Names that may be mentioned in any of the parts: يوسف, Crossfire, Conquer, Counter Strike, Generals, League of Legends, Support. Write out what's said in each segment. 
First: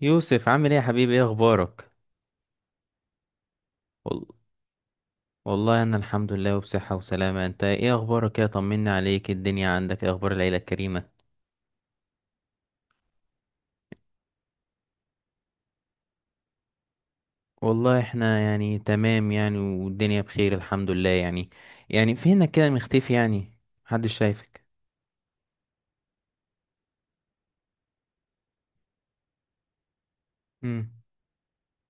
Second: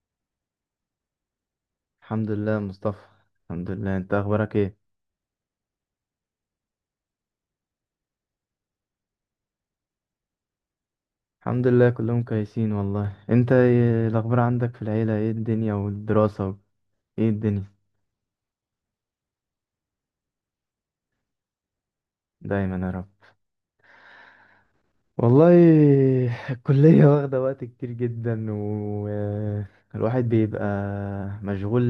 يوسف عامل ايه يا حبيبي؟ ايه اخبارك؟ الحمد لله مصطفى. الحمد لله، انت وال... اخبارك ايه؟ والله انا الحمد لله وبصحة وسلامة. انت ايه اخبارك؟ ايه طمني عليك؟ إيه الدنيا عندك؟ ايه اخبار العيلة الكريمة؟ الحمد لله كلهم كويسين والله. انت ايه الاخبار عندك في العيله؟ ايه الدنيا والدراسه ايه الدنيا؟ والله احنا يعني تمام يعني، والدنيا بخير الحمد لله يعني. يعني فينك كده دايما يا رب. مختفي يعني؟ محدش شايفك. والله الكليه واخده وقت كتير جدا، والواحد بيبقى امم مشغول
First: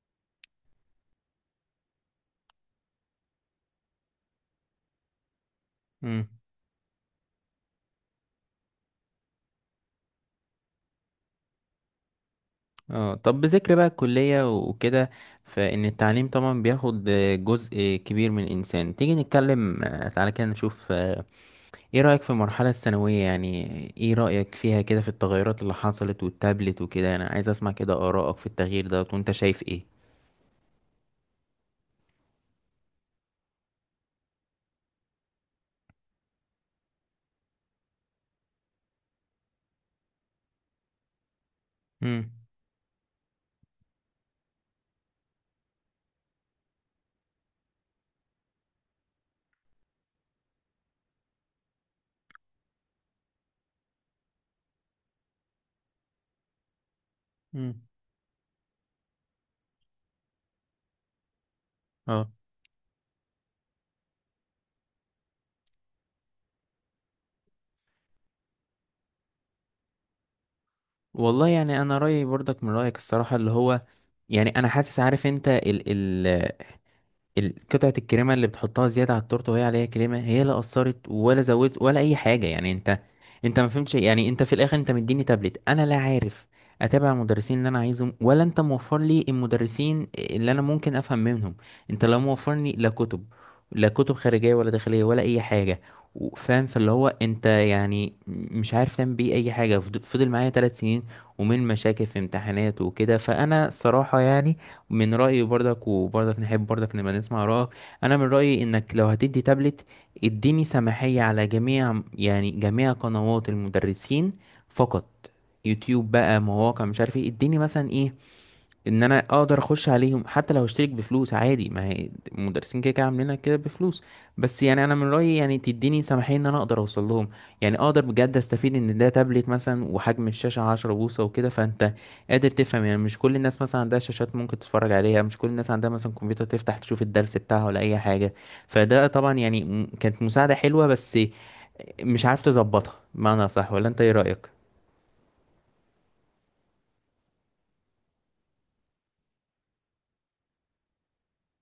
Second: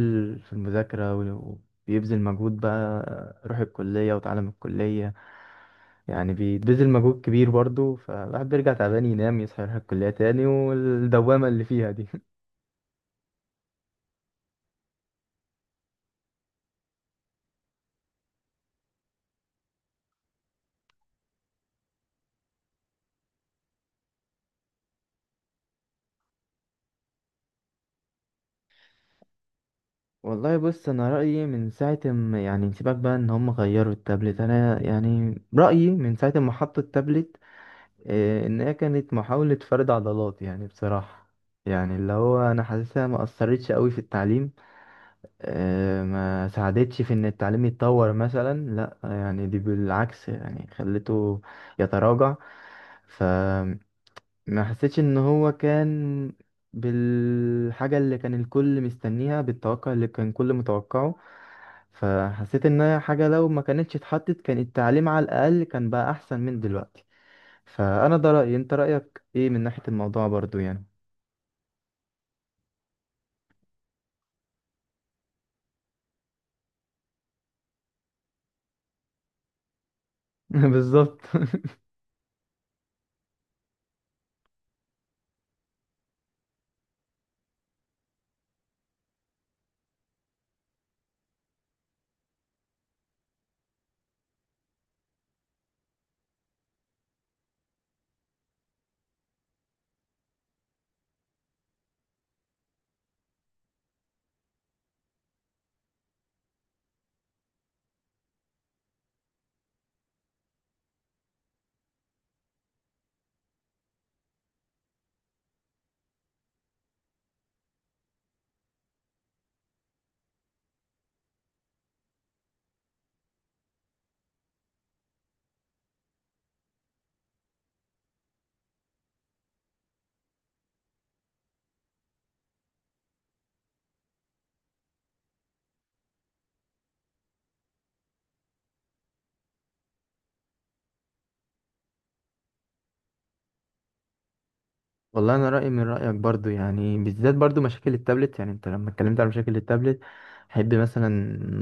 في المذاكره وبيبذل مجهود بقى. روح الكليه وتعلم الكليه، امم يعني بيبذل مجهود كبير برضه، فالواحد بيرجع تعبان، ينام، يصحى، يروح الكليه تاني، والدوامه اللي فيها دي. اه، طب بذكر بقى الكلية وكده، فإن التعليم طبعا بياخد جزء كبير من الإنسان. تيجي نتكلم تعالى كده نشوف، ايه رأيك في المرحلة الثانوية يعني؟ ايه رأيك فيها كده، في التغيرات اللي حصلت والتابلت وكده؟ انا عايز اسمع كده آرائك في التغيير ده، وانت شايف ايه. والله بص، انا رايي من ساعه ما يعني سيبك بقى ان هم غيروا التابلت، انا يعني رايي من ساعه ما حطوا التابلت ان هي كانت محاوله فرد عضلات يعني بصراحه. يعني اللي امم هو انا حاسسها ما اثرتش قوي في التعليم، ما ساعدتش في ان التعليم يتطور مثلا، لا يعني دي بالعكس يعني خلته يتراجع. ف ما حسيتش ان هو كان امم بالحاجة اللي كان الكل مستنيها، بالتوقع اللي كان الكل متوقعه. اه، فحسيت ان هي حاجة لو ما كانتش اتحطت كان التعليم على الاقل كان بقى احسن من دلوقتي. فانا ده رأيي، انت رأيك ايه من ناحية الموضوع برضو يعني؟ والله يعني انا رأيي برضك من رأيك الصراحة، اللي هو يعني انا حاسس. عارف انت ال قطعة الكريمة اللي بتحطها زيادة على التورتة وهي عليها كريمة، هي لا أثرت بالظبط. ولا زودت ولا أي حاجة. يعني أنت ما فهمتش. يعني أنت في الآخر أنت مديني تابلت، أنا لا عارف أتابع المدرسين اللي أنا عايزهم، ولا أنت موفر لي المدرسين اللي أنا ممكن أفهم منهم. أنت لا موفرني لا كتب، لا كتب خارجية ولا داخلية ولا أي حاجة. فاهم؟ فاللي هو أنت يعني مش عارف تعمل بيه أي حاجة، فضل معايا ثلاث سنين ومن مشاكل في امتحانات وكده. فأنا صراحة يعني من رأيي، برضك وبرضك نحب برضك نبقى نسمع رأيك، أنا من رأيي إنك لو هتدي تابلت اديني سماحية على جميع يعني جميع قنوات المدرسين فقط، يوتيوب بقى، مواقع مش عارف ايه، اديني مثلا ايه ان انا اقدر اخش عليهم، حتى لو اشترك بفلوس عادي. ما هي المدرسين كده كده عاملينها كده بفلوس. بس يعني انا من رايي يعني تديني سماحيه ان انا اقدر اوصل لهم، يعني اقدر بجد استفيد. ان ده تابلت مثلا وحجم الشاشه 10 بوصة بوصه وكده، فانت قادر تفهم. يعني مش كل الناس مثلا عندها شاشات ممكن تتفرج عليها، مش كل الناس عندها مثلا كمبيوتر تفتح تشوف الدرس بتاعها ولا اي حاجه. فده طبعا يعني كانت مساعده حلوه، بس مش عارف تظبطها بمعنى صح. ولا انت ايه رايك؟ والله انا رايي من رايك برضو يعني، بالذات برضو مشاكل التابلت. يعني انت لما اتكلمت على مشاكل التابلت، احب مثلا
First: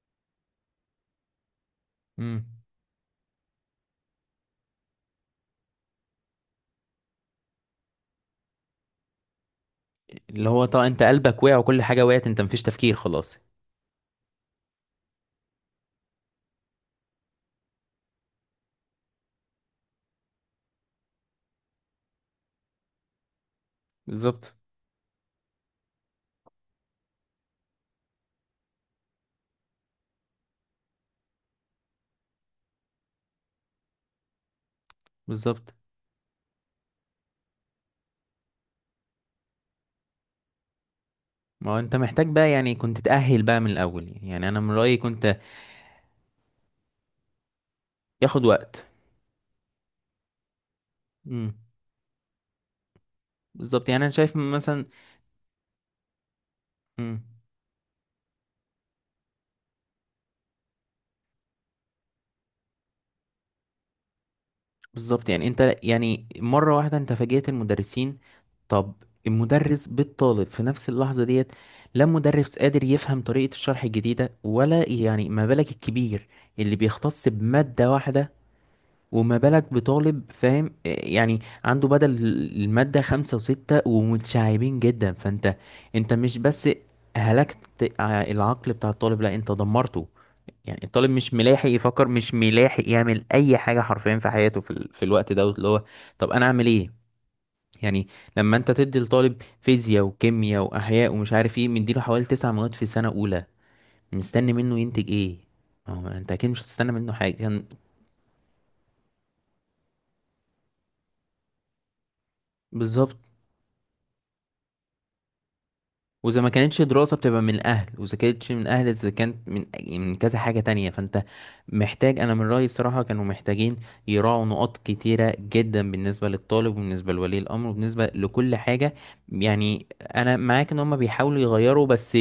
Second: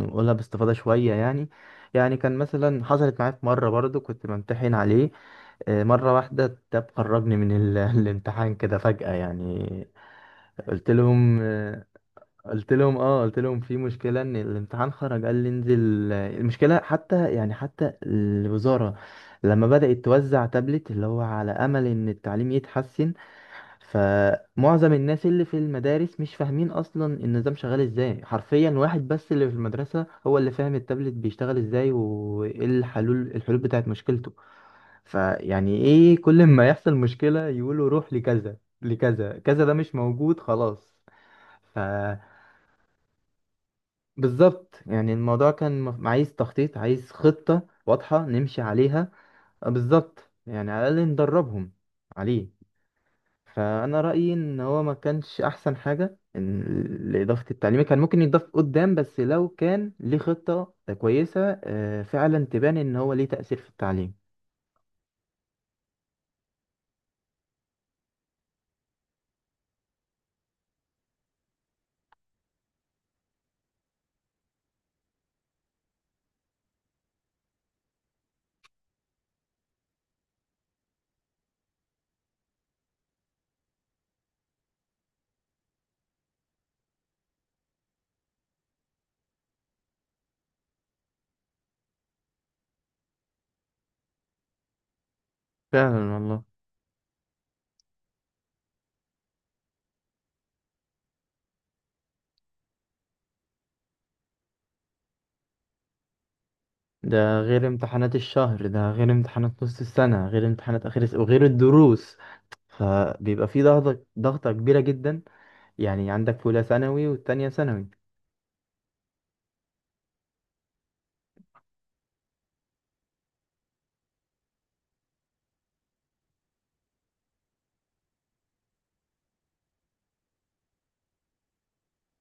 نقولها باستفاضه شويه يعني. يعني كان امم. مثلا حصلت معايا في مره برضو كنت بمتحن عليه، مرة واحدة التاب خرجني من الامتحان كده فجأة يعني. اللي هو طبعا قلت انت لهم قلبك وقع وكل آه، حاجه وقعت، انت مفيش قلت تفكير لهم اه خلاص. قلت لهم في مشكلة ان الامتحان خرج، قال لي انزل. المشكلة حتى يعني حتى الوزارة لما بدأت توزع تابلت اللي هو على أمل ان التعليم يتحسن، بالظبط. فمعظم الناس اللي في المدارس مش فاهمين اصلا النظام شغال ازاي. حرفيا واحد بس اللي في المدرسة هو اللي فاهم التابلت بيشتغل ازاي وايه الحلول بتاعت مشكلته. بالظبط، فيعني ايه، كل ما يحصل مشكلة يقولوا روح لكذا لكذا كذا، ده مش موجود خلاص. ما ف هو انت محتاج بقى، يعني كنت تأهل بقى من الأول. يعني يعني أنا من بالظبط، رأيي يعني كنت الموضوع كان عايز تخطيط، عايز خطة واضحة ياخد نمشي وقت. عليها. بالظبط، يعني على الأقل امم. ندربهم عليه. بالظبط، فانا يعني أنا رايي شايف ان هو مثلا. ما كانش احسن حاجه امم. لاضافه التعليم كان ممكن يتضاف قدام، بس لو كان ليه خطه كويسه فعلا تبان ان هو ليه تاثير في التعليم. بالظبط، يعني أنت يعني مرة واحدة أنت فاجئت المدرسين. طب المدرس بالطالب في نفس اللحظة ديت، لا مدرس قادر يفهم طريقة الشرح الجديدة، ولا يعني ما بالك الكبير اللي بيختص بمادة واحدة، وما بالك بطالب فاهم؟ يعني عنده بدل المادة خمسة وستة ومتشعبين جدا. فانت انت مش بس هلكت العقل بتاع الطالب، لا انت دمرته. يعني الطالب مش ملاحق يفكر، مش ملاحق يعمل اي حاجة حرفيا في حياته، في الوقت ده اللي هو، فعلا طب والله. انا اعمل ايه يعني؟ لما انت تدي لطالب فيزياء وكيمياء واحياء ومش عارف ايه، مديله حوالي تسع مواد في سنة اولى، مستني منه ينتج ايه؟ ما هو انت اكيد مش هتستنى منه حاجة ده كان-. غير امتحانات الشهر، ده غير امتحانات نص السنه، غير امتحانات اخر السنه، وغير الدروس. بالظبط. فبيبقى في ضغطه ضغطه كبيره جدا. يعني واذا عندك ما اولى كانتش ثانوي دراسة بتبقى والتانية من اهل، ثانوي. واذا كانتش من اهل، اذا كانت من كذا حاجة تانية، فانت محتاج. انا من رأيي الصراحة كانوا محتاجين يراعوا نقاط كتيرة جدا بالنسبة للطالب، وبالنسبة لولي الامر، وبالنسبة لكل حاجة. يعني انا معاك ان هم بيحاولوا يغيروا، بس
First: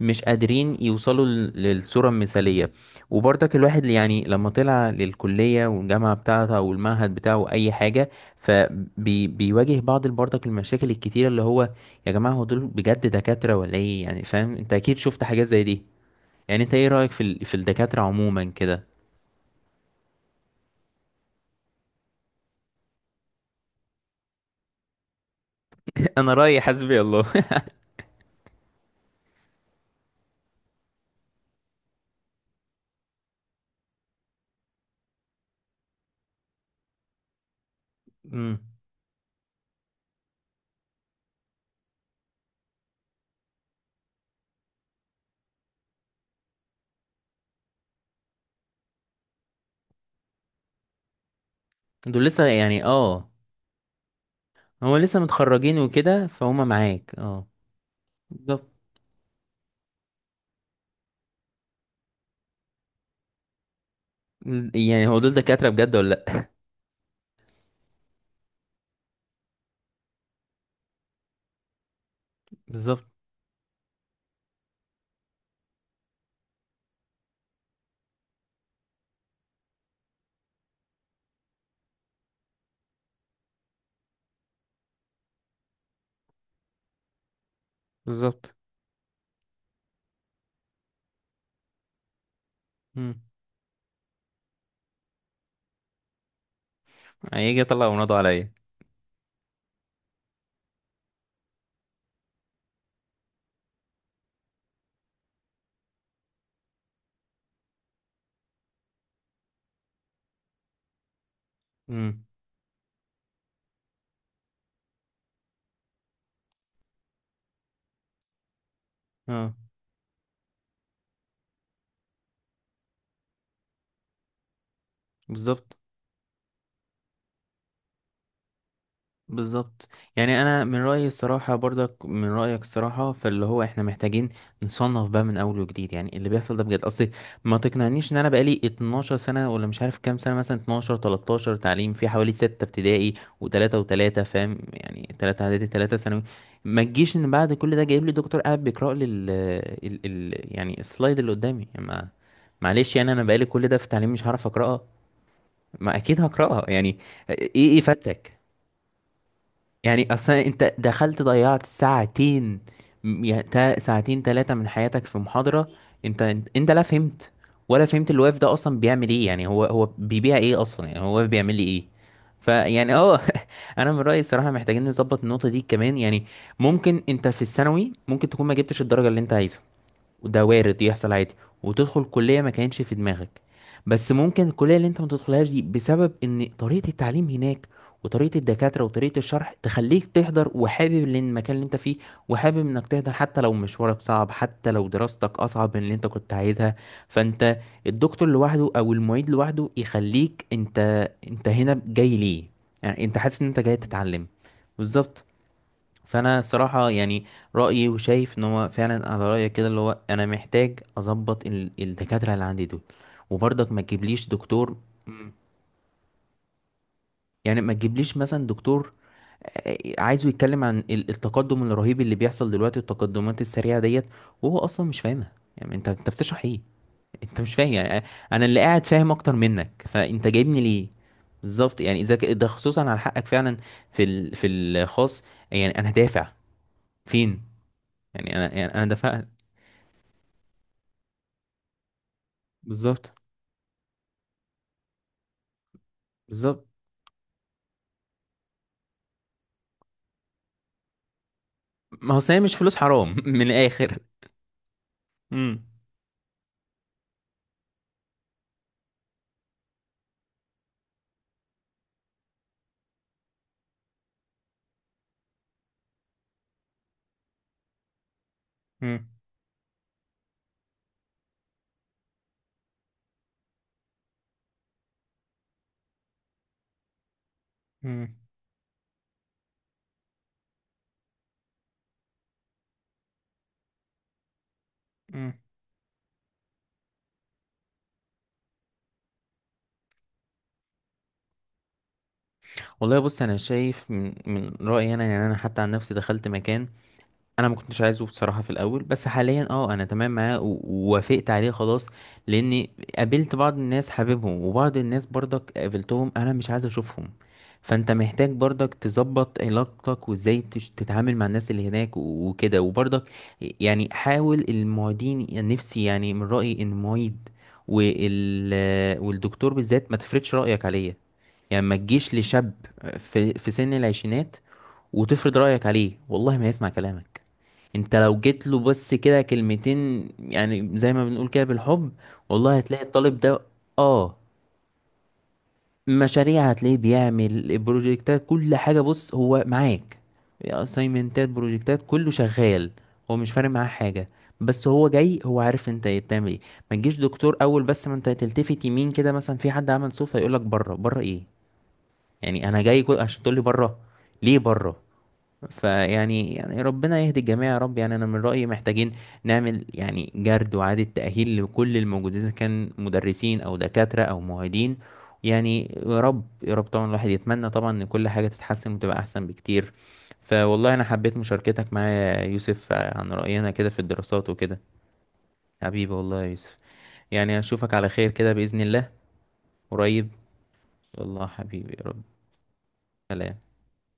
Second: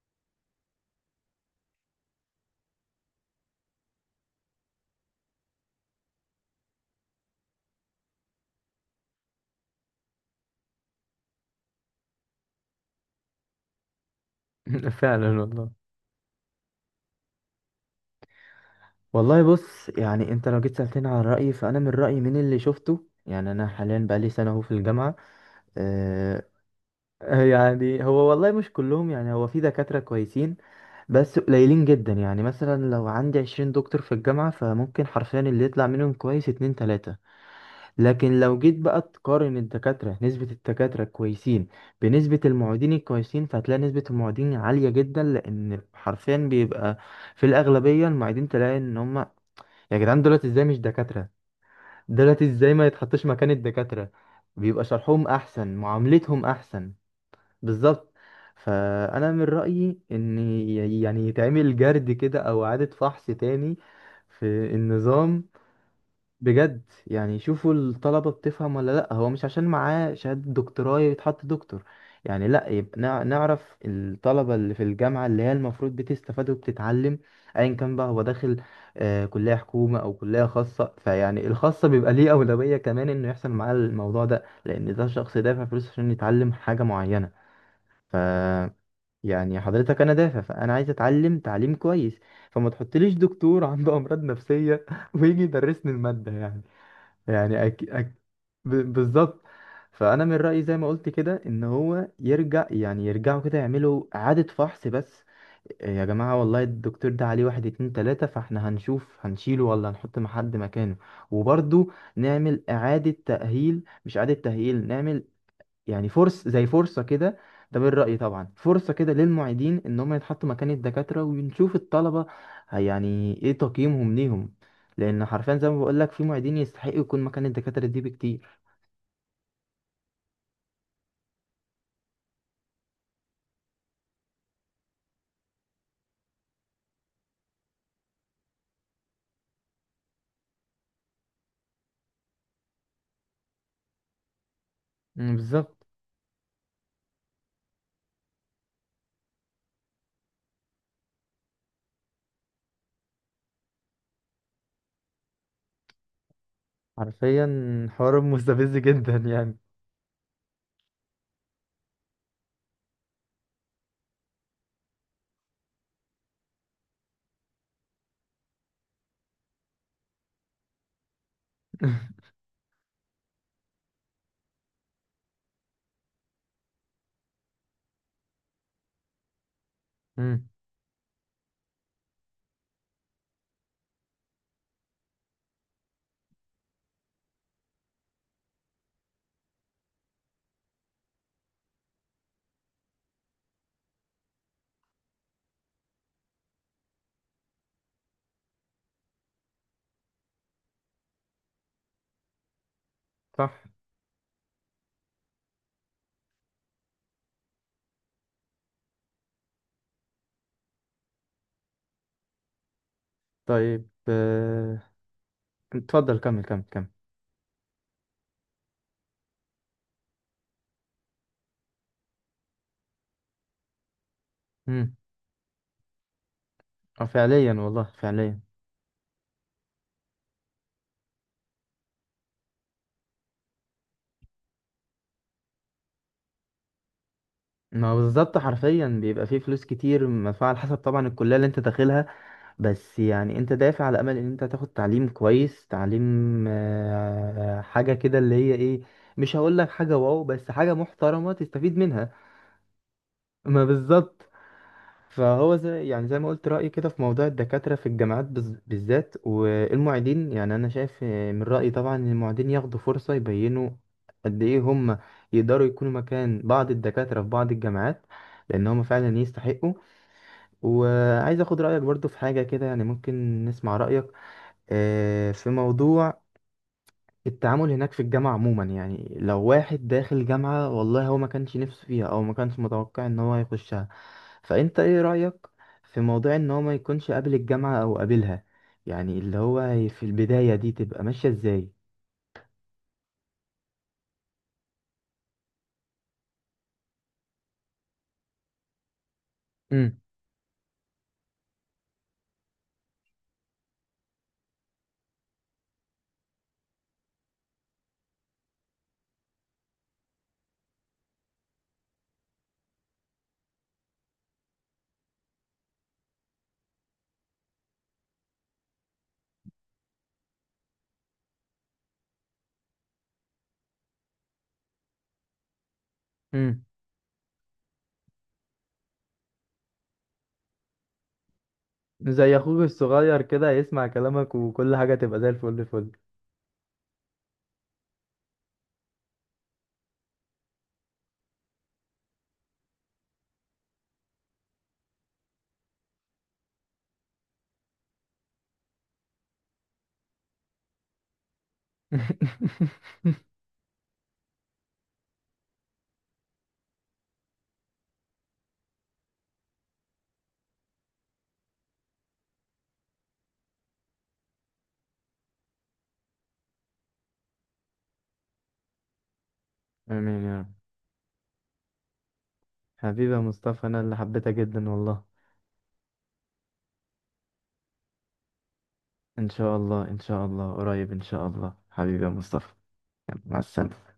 مش قادرين يوصلوا للصورة المثالية. وبرضك الواحد اللي يعني لما طلع للكلية والجامعة بتاعته او المعهد بتاعه اي حاجة، فبيواجه بعض برضك المشاكل الكتيرة اللي هو، يا جماعة هو دول بجد دكاترة ولا ايه؟ يعني فاهم؟ انت اكيد شفت فعلا حاجات زي دي. والله. يعني انت ايه رأيك في في الدكاترة عموما كده؟ والله بص، يعني انت لو جيت سألتني على رأيي، فأنا من رأيي من اللي شفته، يعني أنا حاليا بقالي سنة أهو في الجامعة. انا آه. رأيي حسبي الله. يعني هو والله مش كلهم، يعني هو في دكاترة كويسين، بس قليلين جدا. يعني مثلا لو عندي 20 دكتور في الجامعة، فممكن حرفيا اللي يطلع منهم كويس اتنين تلاتة. لكن لو امم. جيت بقى تقارن الدكاترة، نسبة الدكاترة الكويسين بنسبة المعيدين الكويسين، فهتلاقي نسبة المعيدين عالية جدا، لأن حرفيا بيبقى في الأغلبية المعيدين. تلاقي إن هم يا جدعان دولت ازاي مش دكاترة، دول دولت لسه ازاي يعني ما يتحطش اه، مكان الدكاترة. بيبقى هو لسه شرحهم احسن، متخرجين وكده، معاملتهم فهم احسن. معاك اه. بالظبط. بالظبط. فانا من رأيي ان يعني يتعمل جرد كده او اعادة فحص تاني في يعني هو دول النظام. دكاترة بجد ولا لا؟ بجد يعني شوفوا الطلبة بتفهم ولا لأ، هو مش عشان معاه شهادة دكتوراه يتحط دكتور. يعني لأ، يبقى بالظبط. نعرف الطلبة اللي في الجامعة اللي هي المفروض بتستفاد وبتتعلم، أيا كان بقى هو داخل آه كلية حكومة أو كلية خاصة. فيعني الخاصة بيبقى ليه أولوية كمان إنه يحصل معاه الموضوع ده، لأن ده شخص دافع فلوس عشان يتعلم حاجة معينة. ف بالظبط. يعني حضرتك أنا دافع، فأنا عايز أتعلم تعليم كويس، فما تحطليش امم. دكتور عنده أمراض نفسية ويجي يدرسني المادة يعني. هيجي يعني يطلع مناضه عليا. بالظبط. فانا من رايي زي ما قلت كده، ان هو يرجع، يعني يرجعوا كده يعملوا اعاده فحص بس. إيه يا جماعه والله الدكتور ده عليه واحد اتنين تلاته، فاحنا هنشوف هنشيله ولا هنحط مع حد مكانه. وبرضه امم. نعمل اعاده تاهيل، مش اعاده تاهيل، نعمل يعني فرص زي فرصة كده. ده من رأيي طبعا، فرصة كده اه. للمعيدين ان هم يتحطوا مكان الدكاترة ونشوف الطلبة يعني ايه تقييمهم ليهم. لان حرفيا زي بالظبط. ما بقول لك، في معيدين يستحقوا يكون مكان الدكاترة دي بكتير. بالظبط، يعني انا من رايي الصراحه، برضك من رايك الصراحه، فاللي هو احنا محتاجين نصنف بقى من اول وجديد. يعني اللي بيحصل ده بجد اصل، ما تقنعنيش ان انا بقالي 12 سنه ولا مش عارف كام سنه، مثلا 12 13 تعليم، في حوالي 6 ابتدائي و3 و3، فاهم يعني؟ مم، 3 اعدادي بالظبط. 3 ثانوي. ما تجيش ان بعد كل ده جايب لي دكتور قاعد بيقرا لي ال ال ال يعني السلايد اللي قدامي. يعني ما معلش، يعني انا بقالي كل ده في تعليم، مش هعرف اقراها؟ ما اكيد هقراها يعني. حرفيا ايه ايه حوار فاتك؟ مستفز جدا يعني. يعني اصلا انت دخلت ضيعت ساعتين، ساعتين ثلاثة من حياتك في محاضرة. انت لا فهمت ولا فهمت الواقف ده اصلا بيعمل ايه. يعني هو بيبيع ايه اصلا؟ يعني هو بيعمل لي ايه؟ فيعني اه. انا من رأيي الصراحة محتاجين نظبط النقطة دي كمان. يعني ممكن انت في الثانوي ممكن تكون ما جبتش الدرجة اللي انت عايزها، وده امم. وارد يحصل عادي، وتدخل كلية ما كانش في دماغك. بس ممكن الكلية اللي انت ما تدخلهاش دي بسبب ان طريقة التعليم هناك، وطريقة الدكاترة وطريقة الشرح، تخليك تحضر وحابب المكان اللي انت فيه، وحابب انك تحضر، حتى لو مشوارك صعب، حتى لو دراستك اصعب من اللي انت كنت عايزها. فانت الدكتور لوحده او المعيد لوحده يخليك انت، انت هنا جاي ليه؟ يعني انت حاسس ان صح. انت جاي تتعلم. بالظبط. فانا صراحة يعني رأيي، وشايف ان هو فعلا على رأيك كده، اللي هو انا محتاج اظبط الدكاترة اللي عندي دول. وبرضك ما طيب تجيبليش دكتور. مم. اتفضل كمل كمل كمل. يعني ما تجيبليش مثلا دكتور عايزه يتكلم عن التقدم الرهيب اللي بيحصل دلوقتي والتقدمات السريعة ديت، وهو اصلا امم. مش فاهمها. يعني انت بتشرح ايه؟ اه انت فعليا مش فاهم والله، يعني، فعليا. انا اللي قاعد فاهم اكتر منك، فانت جايبني ليه؟ بالظبط، يعني ده خصوصا على حقك فعلا في في الخاص. يعني انا دافع فين؟ ما هو يعني بالظبط، انا، يعني انا حرفيا بيبقى دفعت. فيه فلوس كتير مدفوعة على حسب طبعا الكلية اللي انت داخلها. بس بالظبط. يعني انت دافع على امل ان انت تاخد تعليم كويس، تعليم بالظبط، حاجه كده اللي هي ايه، مش هقول لك حاجه واو، بس حاجه محترمه تستفيد منها. ما هو صحيح، مش فلوس حرام من ما الاخر؟ بالظبط. فهو امم. زي، يعني زي ما قلت رايي كده في موضوع الدكاتره في الجامعات بالذات، والمعيدين. يعني انا شايف من رايي طبعا ان المعيدين ياخدوا فرصه يبينوا قد ايه هم يقدروا يكونوا مكان بعض الدكاتره في بعض الجامعات، لان هم امم. فعلا يستحقوا. وعايز اخد رايك برضو في حاجه كده، يعني ممكن نسمع رايك في موضوع التعامل هناك في الجامعة عموما. يعني لو واحد داخل جامعة والله هو ما كانش نفسه فيها أو ما كانش متوقع إن هو يخشها، فأنت إيه امم. رأيك في موضوع إن هو ما يكونش قابل الجامعة أو قابلها، يعني اللي هو في البداية دي تبقى ماشية إزاي؟ والله بص، انا شايف من رايي، انا يعني انا حتى عن نفسي دخلت مكان انا ما كنتش عايزه بصراحه في الاول، بس حاليا اه انا امم. تمام معاه، ووافقت عليه خلاص، لاني قابلت بعض الناس حاببهم، وبعض الناس برضك قابلتهم انا مش عايز اشوفهم. فانت محتاج برضك تظبط علاقتك وازاي تتعامل مع الناس اللي هناك وكده. وبرضك يعني حاول المعيدين، يعني نفسي يعني من رايي ان المعيد والدكتور بالذات ما تفرضش رايك عليه. يعني ما تجيش لشاب في سن العشرينات وتفرض رايك عليه، والله ما امم. يسمع كلامك. انت لو جيت له بس كده كلمتين، يعني زي ما بنقول كده بالحب، زي والله اخوك هتلاقي الطالب الصغير ده كده يسمع اه، كلامك وكل حاجه تبقى زي الفل فل. مشاريع هتلاقيه بيعمل بروجكتات كل حاجة، بص هو معاك. اسايمنتات، بروجكتات، كله شغال. هو مش فارق معاه حاجة، بس هو جاي، هو عارف انت ايه بتعمل ايه. ما تجيش دكتور اول بس ما انت تلتفت يمين كده مثلا في حد عمل صوت هيقولك بره، بره ايه؟ يعني انا جاي كل... عشان تقولي بره؟ ليه بره؟ فيعني، يعني ربنا يهدي الجميع يا رب. يعني انا من رأيي محتاجين نعمل يعني جرد وإعادة تأهيل لكل الموجودين، اذا كان مدرسين او دكاترة او معيدين. يعني يا رب يا رب طبعا، الواحد يتمنى طبعا ان كل حاجة تتحسن وتبقى احسن بكتير. آمين يا رب. فوالله انا حبيت مشاركتك معايا يا يوسف، حبيبي عن يا رأينا مصطفى، كده في أنا اللي حبيتها الدراسات وكده. جدا والله. حبيبي والله يا يوسف، يعني اشوفك على خير كده بإذن الله. إن شاء الله إن قريب شاء إن الله قريب إن شاء شاء الله الله، حبيبي، يا رب. حبيبي يا مصطفى. يلا، مع سلام. السلامة.